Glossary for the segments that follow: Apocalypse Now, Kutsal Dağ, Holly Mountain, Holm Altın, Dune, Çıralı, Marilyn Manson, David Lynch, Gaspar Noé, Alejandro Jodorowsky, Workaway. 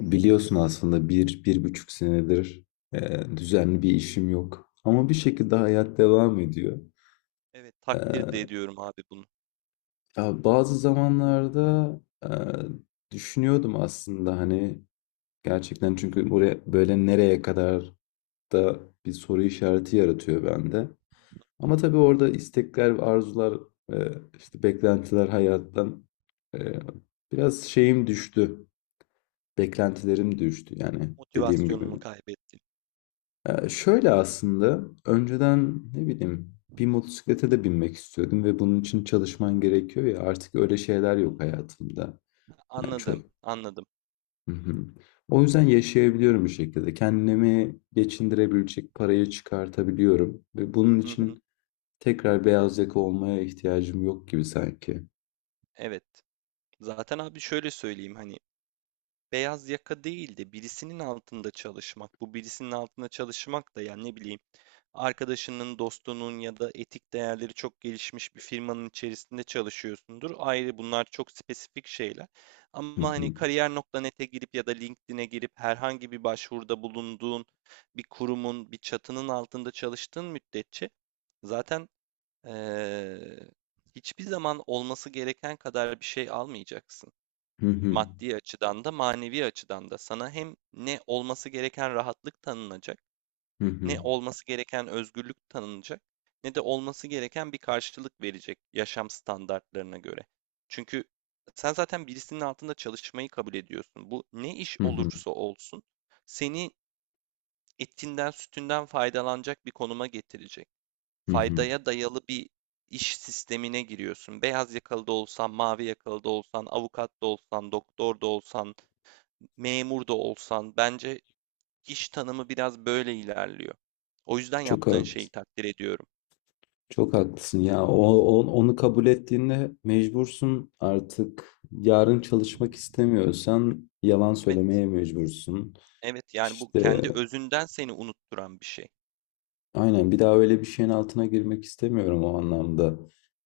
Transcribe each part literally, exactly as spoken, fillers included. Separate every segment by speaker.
Speaker 1: Biliyorsun aslında bir, bir buçuk senedir e, düzenli bir işim yok. Ama bir şekilde hayat devam ediyor.
Speaker 2: Evet, takdir de
Speaker 1: E,
Speaker 2: ediyorum abi bunu.
Speaker 1: ya bazı zamanlarda e, düşünüyordum aslında hani gerçekten çünkü buraya böyle nereye kadar da bir soru işareti yaratıyor bende.
Speaker 2: Hı hı.
Speaker 1: Ama tabii orada istekler, arzular, e, işte beklentiler hayattan e, biraz şeyim düştü. Beklentilerim düştü yani dediğim gibi.
Speaker 2: Motivasyonumu kaybettim.
Speaker 1: Ee, şöyle aslında önceden ne bileyim bir motosiklete de binmek istiyordum ve bunun için
Speaker 2: Hı hı.
Speaker 1: çalışman gerekiyor ya artık öyle şeyler yok hayatımda. Yani çok...
Speaker 2: Anladım, anladım.
Speaker 1: Hı hı. O yüzden yaşayabiliyorum bir şekilde. Kendimi geçindirebilecek parayı çıkartabiliyorum ve bunun
Speaker 2: Hı hı.
Speaker 1: için tekrar beyaz yaka olmaya ihtiyacım yok gibi sanki.
Speaker 2: Evet. Zaten abi şöyle söyleyeyim, hani beyaz yaka değil de birisinin altında çalışmak. Bu birisinin altında çalışmak da yani ne bileyim, arkadaşının, dostunun ya da etik değerleri çok gelişmiş bir firmanın içerisinde çalışıyorsundur. Ayrı bunlar, çok spesifik şeyler.
Speaker 1: Hı
Speaker 2: Ama hani
Speaker 1: hı.
Speaker 2: kariyer nokta nete girip ya da LinkedIn'e girip herhangi bir başvuruda bulunduğun bir kurumun, bir çatının altında çalıştığın müddetçe zaten eee, hiçbir zaman olması gereken kadar bir şey almayacaksın.
Speaker 1: Hı hı.
Speaker 2: Maddi açıdan da manevi açıdan da sana hem ne olması gereken rahatlık tanınacak,
Speaker 1: Hı hı.
Speaker 2: ne olması gereken özgürlük tanınacak, ne de olması gereken bir karşılık verecek yaşam standartlarına göre. Çünkü sen zaten birisinin altında çalışmayı kabul ediyorsun. Bu ne iş
Speaker 1: Hı hı.
Speaker 2: olursa olsun seni etinden sütünden faydalanacak bir konuma getirecek.
Speaker 1: Hı hı.
Speaker 2: Faydaya dayalı bir iş sistemine giriyorsun. Beyaz yakalı da olsan, mavi yakalı da olsan, avukat da olsan, doktor da olsan, memur da olsan, bence İş tanımı biraz böyle ilerliyor. O yüzden
Speaker 1: Çok
Speaker 2: yaptığın şeyi
Speaker 1: haklısın.
Speaker 2: takdir ediyorum.
Speaker 1: Çok haklısın ya. O, o- onu kabul ettiğinde mecbursun artık. Yarın çalışmak istemiyorsan yalan
Speaker 2: Evet,
Speaker 1: söylemeye mecbursun.
Speaker 2: evet, yani bu
Speaker 1: İşte
Speaker 2: kendi özünden seni unutturan bir şey.
Speaker 1: aynen bir daha öyle bir şeyin altına girmek istemiyorum o anlamda.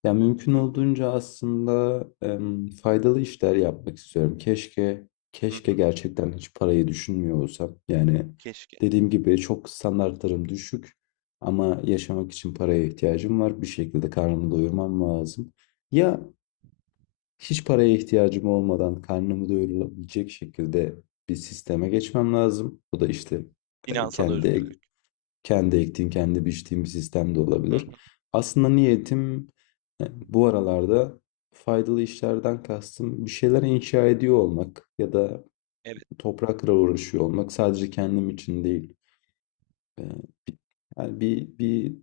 Speaker 1: Ya mümkün
Speaker 2: Hı hı,
Speaker 1: olduğunca aslında em, faydalı işler yapmak istiyorum. Keşke
Speaker 2: hı
Speaker 1: keşke
Speaker 2: hı,
Speaker 1: gerçekten hiç parayı düşünmüyor olsam. Yani
Speaker 2: keşke.
Speaker 1: dediğim gibi çok standartlarım düşük ama yaşamak için paraya ihtiyacım var. Bir şekilde karnımı doyurmam lazım. Ya hiç paraya ihtiyacım olmadan karnımı doyurulabilecek şekilde bir sisteme geçmem lazım. Bu da işte e,
Speaker 2: Finansal özgürlük.
Speaker 1: kendi kendi ektiğim, kendi biçtiğim bir sistem de
Speaker 2: Hı hı,
Speaker 1: olabilir. Aslında niyetim e, bu aralarda faydalı işlerden kastım bir şeyler inşa ediyor olmak ya da
Speaker 2: evet.
Speaker 1: toprakla uğraşıyor olmak sadece kendim için değil. E, bi- Yani bir, bir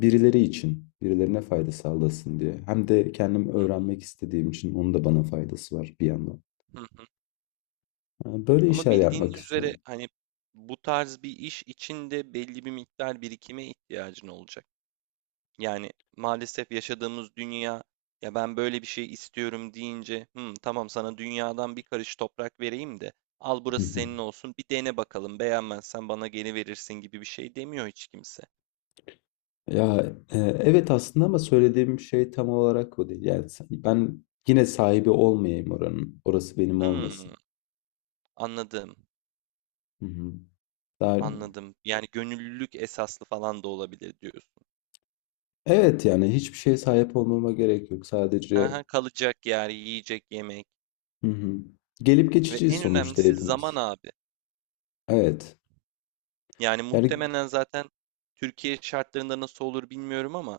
Speaker 1: birileri için, birilerine fayda sağlasın diye. Hem de kendim
Speaker 2: Hı hı,
Speaker 1: öğrenmek istediğim için onun da bana faydası var bir yandan.
Speaker 2: hı hı.
Speaker 1: E, Böyle
Speaker 2: Ama
Speaker 1: işler yapmak
Speaker 2: bildiğiniz üzere
Speaker 1: istiyorum.
Speaker 2: hani bu tarz bir iş içinde belli bir miktar birikime ihtiyacın olacak. Yani maalesef yaşadığımız dünya, ya ben böyle bir şey istiyorum deyince, "Hmm, tamam, sana dünyadan bir karış toprak vereyim de al, burası senin olsun, bir dene bakalım, beğenmezsen bana geri verirsin" gibi bir şey demiyor hiç kimse.
Speaker 1: Ya e, evet aslında ama söylediğim şey tam olarak o değil. Yani sen- ben yine sahibi olmayayım oranın. Orası benim
Speaker 2: Hmm,
Speaker 1: olmasın.
Speaker 2: anladım,
Speaker 1: Hı hı. Daha,
Speaker 2: anladım, yani gönüllülük esaslı falan da olabilir diyorsun.
Speaker 1: evet yani hiçbir şeye sahip olmama gerek yok.
Speaker 2: Hı
Speaker 1: Sadece
Speaker 2: hı, kalacak yer, yiyecek yemek
Speaker 1: hı hı. Gelip
Speaker 2: ve
Speaker 1: geçiciyiz
Speaker 2: en
Speaker 1: sonuçta
Speaker 2: önemlisi zaman
Speaker 1: hepimiz.
Speaker 2: abi.
Speaker 1: Evet.
Speaker 2: Yani
Speaker 1: Yani
Speaker 2: muhtemelen zaten Türkiye şartlarında nasıl olur bilmiyorum, ama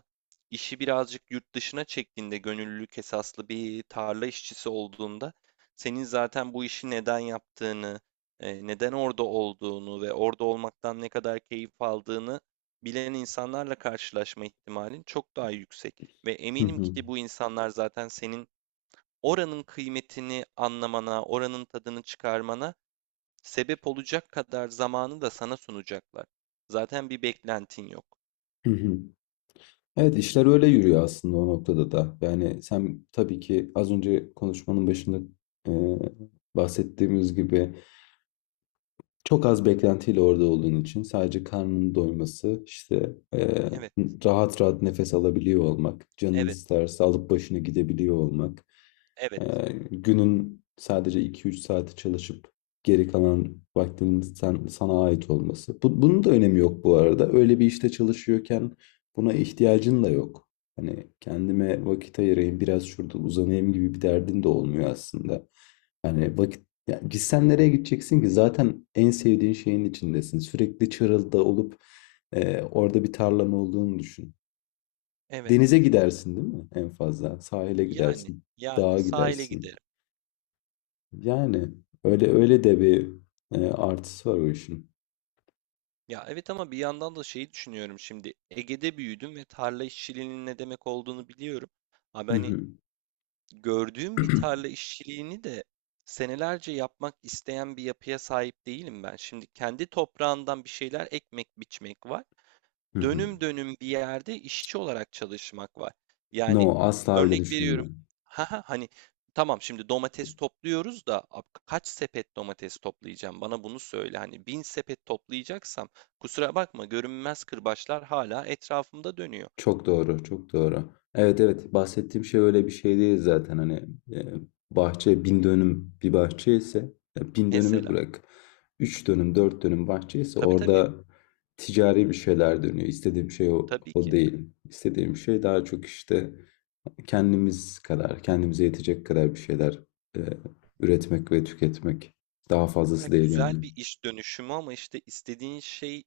Speaker 2: işi birazcık yurt dışına çektiğinde, gönüllülük esaslı bir tarla işçisi olduğunda, senin zaten bu işi neden yaptığını, e, neden orada olduğunu ve orada olmaktan ne kadar keyif aldığını bilen insanlarla karşılaşma ihtimalin çok daha yüksek. Ve
Speaker 1: hı
Speaker 2: eminim
Speaker 1: hı.
Speaker 2: ki bu insanlar zaten senin oranın kıymetini anlamana, oranın tadını çıkarmana sebep olacak kadar zamanı da sana sunacaklar. Zaten bir beklentin yok.
Speaker 1: Hı hı. Evet işler öyle yürüyor aslında o noktada da. Yani sen tabii ki az önce konuşmanın başında e, bahsettiğimiz gibi çok az beklentiyle orada olduğun için sadece karnının doyması, işte, eee,
Speaker 2: Evet,
Speaker 1: rahat rahat nefes alabiliyor olmak, canın
Speaker 2: evet,
Speaker 1: isterse alıp başını gidebiliyor olmak,
Speaker 2: evet,
Speaker 1: eee, günün sadece iki üç saati çalışıp geri kalan vaktinin sen, sana ait olması. Bu, bunun da önemi yok bu arada. Öyle bir işte çalışıyorken buna ihtiyacın da yok. Hani kendime vakit ayırayım, biraz şurada uzanayım gibi bir derdin de olmuyor aslında. Hani vakit ya gitsen nereye gideceksin ki? Zaten en sevdiğin şeyin içindesin. Sürekli Çıralı'da olup e, orada bir tarlan olduğunu düşün.
Speaker 2: evet.
Speaker 1: Denize gidersin değil mi en fazla? Sahile
Speaker 2: Yani,
Speaker 1: gidersin,
Speaker 2: yani
Speaker 1: dağa
Speaker 2: sahile
Speaker 1: gidersin.
Speaker 2: giderim.
Speaker 1: Yani öyle öyle de bir e, artısı var o işin.
Speaker 2: Ya evet, ama bir yandan da şeyi düşünüyorum şimdi. Ege'de büyüdüm ve tarla işçiliğinin ne demek olduğunu biliyorum. Abi
Speaker 1: Hı
Speaker 2: hani
Speaker 1: hı,
Speaker 2: gördüğüm bir tarla işçiliğini de senelerce yapmak isteyen bir yapıya sahip değilim ben. Şimdi kendi toprağından bir şeyler ekmek biçmek var,
Speaker 1: hı
Speaker 2: dönüm
Speaker 1: hı.
Speaker 2: dönüm bir yerde işçi olarak çalışmak var. Yani
Speaker 1: No, asla öyle
Speaker 2: örnek veriyorum.
Speaker 1: düşünme.
Speaker 2: Haha, hani tamam, şimdi domates topluyoruz da ab- kaç sepet domates toplayacağım? Bana bunu söyle. Hani bin sepet toplayacaksam kusura bakma, görünmez kırbaçlar hala etrafımda dönüyor.
Speaker 1: Çok doğru, çok doğru. Evet evet bahsettiğim şey öyle bir şey değil zaten hani e, bahçe bin dönüm bir bahçe ise e, bin dönümü
Speaker 2: Mesela.
Speaker 1: bırak. Üç dönüm dört dönüm bahçe ise
Speaker 2: Tabii tabii.
Speaker 1: orada ticari bir şeyler dönüyor. İstediğim şey o,
Speaker 2: Tabii
Speaker 1: o
Speaker 2: ki.
Speaker 1: değil. İstediğim şey daha çok işte kendimiz kadar kendimize yetecek kadar bir şeyler e, üretmek ve tüketmek. Daha
Speaker 2: Ya
Speaker 1: fazlası değil
Speaker 2: güzel
Speaker 1: yani.
Speaker 2: bir iş dönüşümü, ama işte istediğin şey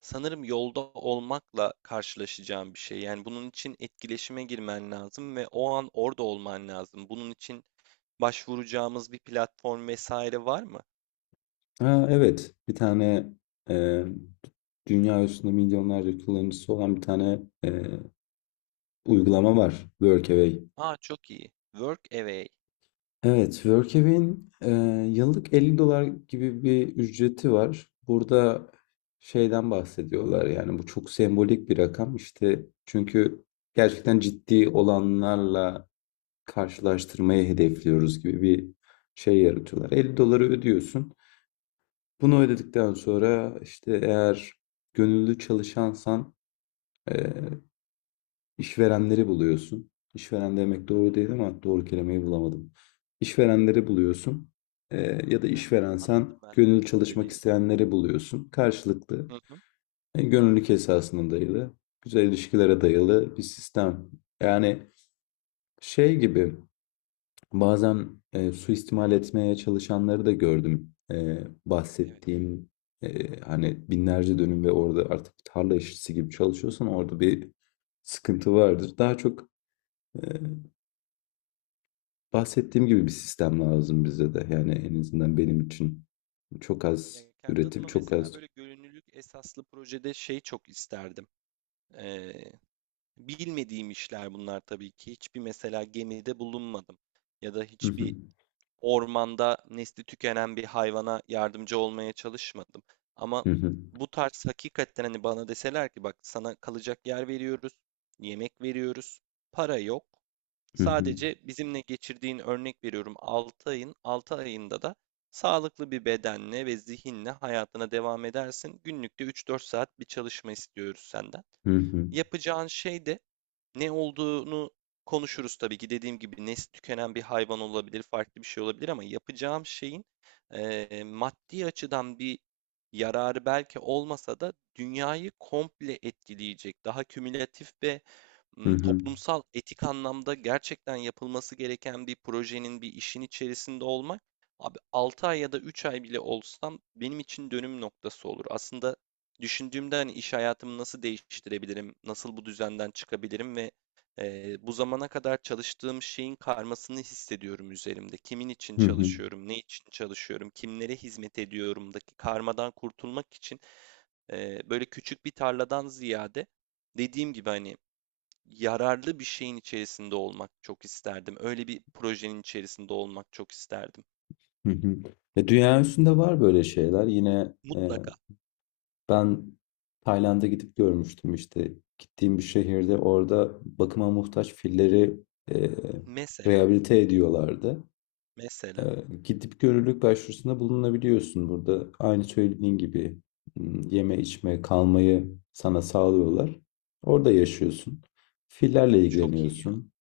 Speaker 2: sanırım yolda olmakla karşılaşacağım bir şey. Yani bunun için etkileşime girmen lazım ve o an orada olman lazım. Bunun için başvuracağımız bir platform vesaire var mı?
Speaker 1: Ha, evet. Bir tane e, dünya üstünde milyonlarca kullanıcısı olan bir tane e, uygulama var. Workaway.
Speaker 2: Aa, çok iyi. Workaway.
Speaker 1: Evet, Workaway'in e, yıllık elli dolar gibi bir ücreti var. Burada şeyden bahsediyorlar yani bu çok sembolik bir rakam işte çünkü gerçekten ciddi olanlarla karşılaştırmayı hedefliyoruz gibi bir şey yaratıyorlar. elli doları ödüyorsun. Bunu ödedikten sonra işte eğer gönüllü çalışansan eee, işverenleri buluyorsun. İşveren demek doğru değil ama doğru kelimeyi bulamadım. İşverenleri buluyorsun. Eee, ya da
Speaker 2: Hı hı, anladım
Speaker 1: işverensen
Speaker 2: ben
Speaker 1: gönüllü
Speaker 2: demek
Speaker 1: çalışmak
Speaker 2: istediğini.
Speaker 1: isteyenleri buluyorsun. Karşılıklı
Speaker 2: Hı hı.
Speaker 1: e, gönüllülük esasına dayalı, güzel ilişkilere dayalı bir sistem. Yani şey gibi bazen e, suistimal etmeye çalışanları da gördüm. E,
Speaker 2: Evet.
Speaker 1: bahsettiğim e, hani binlerce dönüm ve orada artık tarla işçisi gibi çalışıyorsan orada bir sıkıntı vardır. Daha çok e, bahsettiğim gibi bir sistem lazım bize de. Yani en azından benim için çok
Speaker 2: Ya
Speaker 1: az
Speaker 2: kendi
Speaker 1: üretim,
Speaker 2: adıma
Speaker 1: çok az.
Speaker 2: mesela böyle gönüllülük esaslı projede şey çok isterdim. Ee, bilmediğim işler bunlar tabii ki. Hiçbir, mesela gemide bulunmadım ya da
Speaker 1: Hı hı,
Speaker 2: hiçbir ormanda nesli tükenen bir hayvana yardımcı olmaya çalışmadım. Ama
Speaker 1: hı hı,
Speaker 2: bu tarz hakikaten, hani bana deseler ki, bak sana kalacak yer veriyoruz, yemek veriyoruz, para yok.
Speaker 1: hı hı,
Speaker 2: Sadece bizimle geçirdiğin, örnek veriyorum, altı ayın altı ayında da sağlıklı bir bedenle ve zihinle hayatına devam edersin. Günlükte üç dört saat bir çalışma istiyoruz senden.
Speaker 1: hı hı,
Speaker 2: Yapacağın şey de ne olduğunu konuşuruz tabii ki. Dediğim gibi, nesli tükenen bir hayvan olabilir, farklı bir şey olabilir, ama yapacağım şeyin eee, maddi açıdan bir yararı belki olmasa da dünyayı komple etkileyecek, daha kümülatif ve
Speaker 1: hı
Speaker 2: m,
Speaker 1: hı,
Speaker 2: toplumsal etik anlamda gerçekten yapılması gereken bir projenin, bir işin içerisinde olmak, abi altı ay ya da üç ay bile olsam benim için dönüm noktası olur. Aslında düşündüğümde, hani iş hayatımı nasıl değiştirebilirim, nasıl bu düzenden çıkabilirim ve eee, bu zamana kadar çalıştığım şeyin karmasını hissediyorum üzerimde. Kimin için
Speaker 1: hı hı,
Speaker 2: çalışıyorum, ne için çalışıyorum, kimlere hizmet ediyorumdaki karmadan kurtulmak için eee, böyle küçük bir tarladan ziyade, dediğim gibi hani yararlı bir şeyin içerisinde olmak çok isterdim. Öyle bir projenin içerisinde olmak çok isterdim.
Speaker 1: hı hı. E, dünya üstünde var böyle şeyler. Yine e,
Speaker 2: Mutlaka.
Speaker 1: Ben Tayland'a gidip görmüştüm işte. Gittiğim bir şehirde orada bakıma muhtaç filleri e,
Speaker 2: Mesela,
Speaker 1: rehabilite ediyorlardı. E,
Speaker 2: mesela
Speaker 1: Gidip görürlük başvurusunda bulunabiliyorsun burada. Aynı söylediğin gibi m, yeme içme kalmayı sana sağlıyorlar. Orada yaşıyorsun. Fillerle
Speaker 2: çok iyi ya,
Speaker 1: ilgileniyorsun.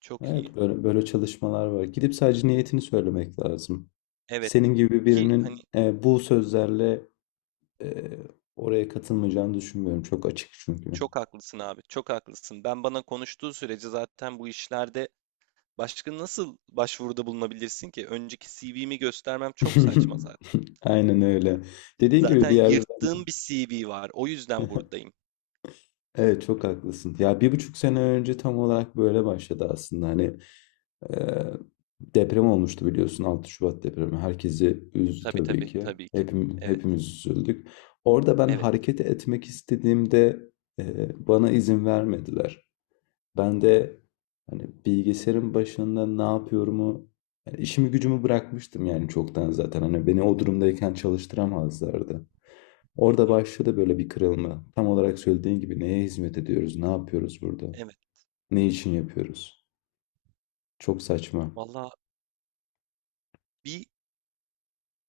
Speaker 2: çok iyi.
Speaker 1: Evet böyle, böyle çalışmalar var. Gidip sadece niyetini söylemek lazım.
Speaker 2: Evet.
Speaker 1: Senin gibi
Speaker 2: Ki hani
Speaker 1: birinin e, bu sözlerle Eee, oraya katılmayacağını düşünmüyorum. Çok açık çünkü.
Speaker 2: çok haklısın abi, çok haklısın. Ben bana konuştuğu sürece zaten bu işlerde başka nasıl başvuruda bulunabilirsin ki? Önceki C V'mi göstermem çok saçma zaten.
Speaker 1: Aynen öyle. Dediğin gibi
Speaker 2: Zaten
Speaker 1: bir yerde
Speaker 2: yırttığım bir C V var. O yüzden buradayım.
Speaker 1: evet çok haklısın. Ya bir buçuk sene önce tam olarak böyle başladı aslında. Hani eee, deprem olmuştu biliyorsun altı Şubat depremi. Herkesi üzdü
Speaker 2: Tabii
Speaker 1: tabii
Speaker 2: tabii,
Speaker 1: ki.
Speaker 2: tabii ki.
Speaker 1: Hepim,
Speaker 2: Evet,
Speaker 1: hepimiz üzüldük. Orada ben
Speaker 2: evet.
Speaker 1: hareket etmek istediğimde eee, bana izin vermediler. Ben de hani bilgisayarın başında ne yapıyorumu, yani işimi gücümü bırakmıştım yani çoktan zaten. Hani beni o durumdayken çalıştıramazlardı.
Speaker 2: Hı
Speaker 1: Orada
Speaker 2: hı,
Speaker 1: başladı böyle bir kırılma. Tam olarak söylediğin gibi neye hizmet ediyoruz, ne yapıyoruz burada,
Speaker 2: evet.
Speaker 1: ne için yapıyoruz? Çok saçma.
Speaker 2: Valla bir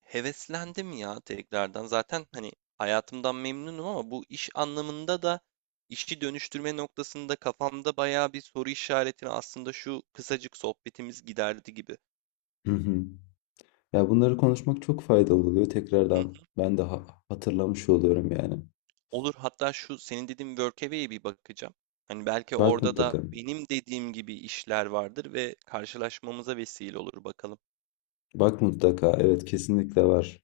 Speaker 2: heveslendim ya tekrardan. Zaten hani hayatımdan memnunum, ama bu iş anlamında da, işi dönüştürme noktasında kafamda bayağı bir soru işaretini aslında şu kısacık sohbetimiz giderdi gibi.
Speaker 1: Hı hı. Ya bunları konuşmak çok faydalı oluyor tekrardan. Ben de ha- hatırlamış oluyorum yani.
Speaker 2: Olur, hatta şu senin dediğin Workaway'e bir bakacağım. Hani belki
Speaker 1: Bak
Speaker 2: orada da
Speaker 1: mutlaka.
Speaker 2: benim dediğim gibi işler vardır ve karşılaşmamıza vesile olur bakalım.
Speaker 1: Bak mutlaka. Evet kesinlikle var.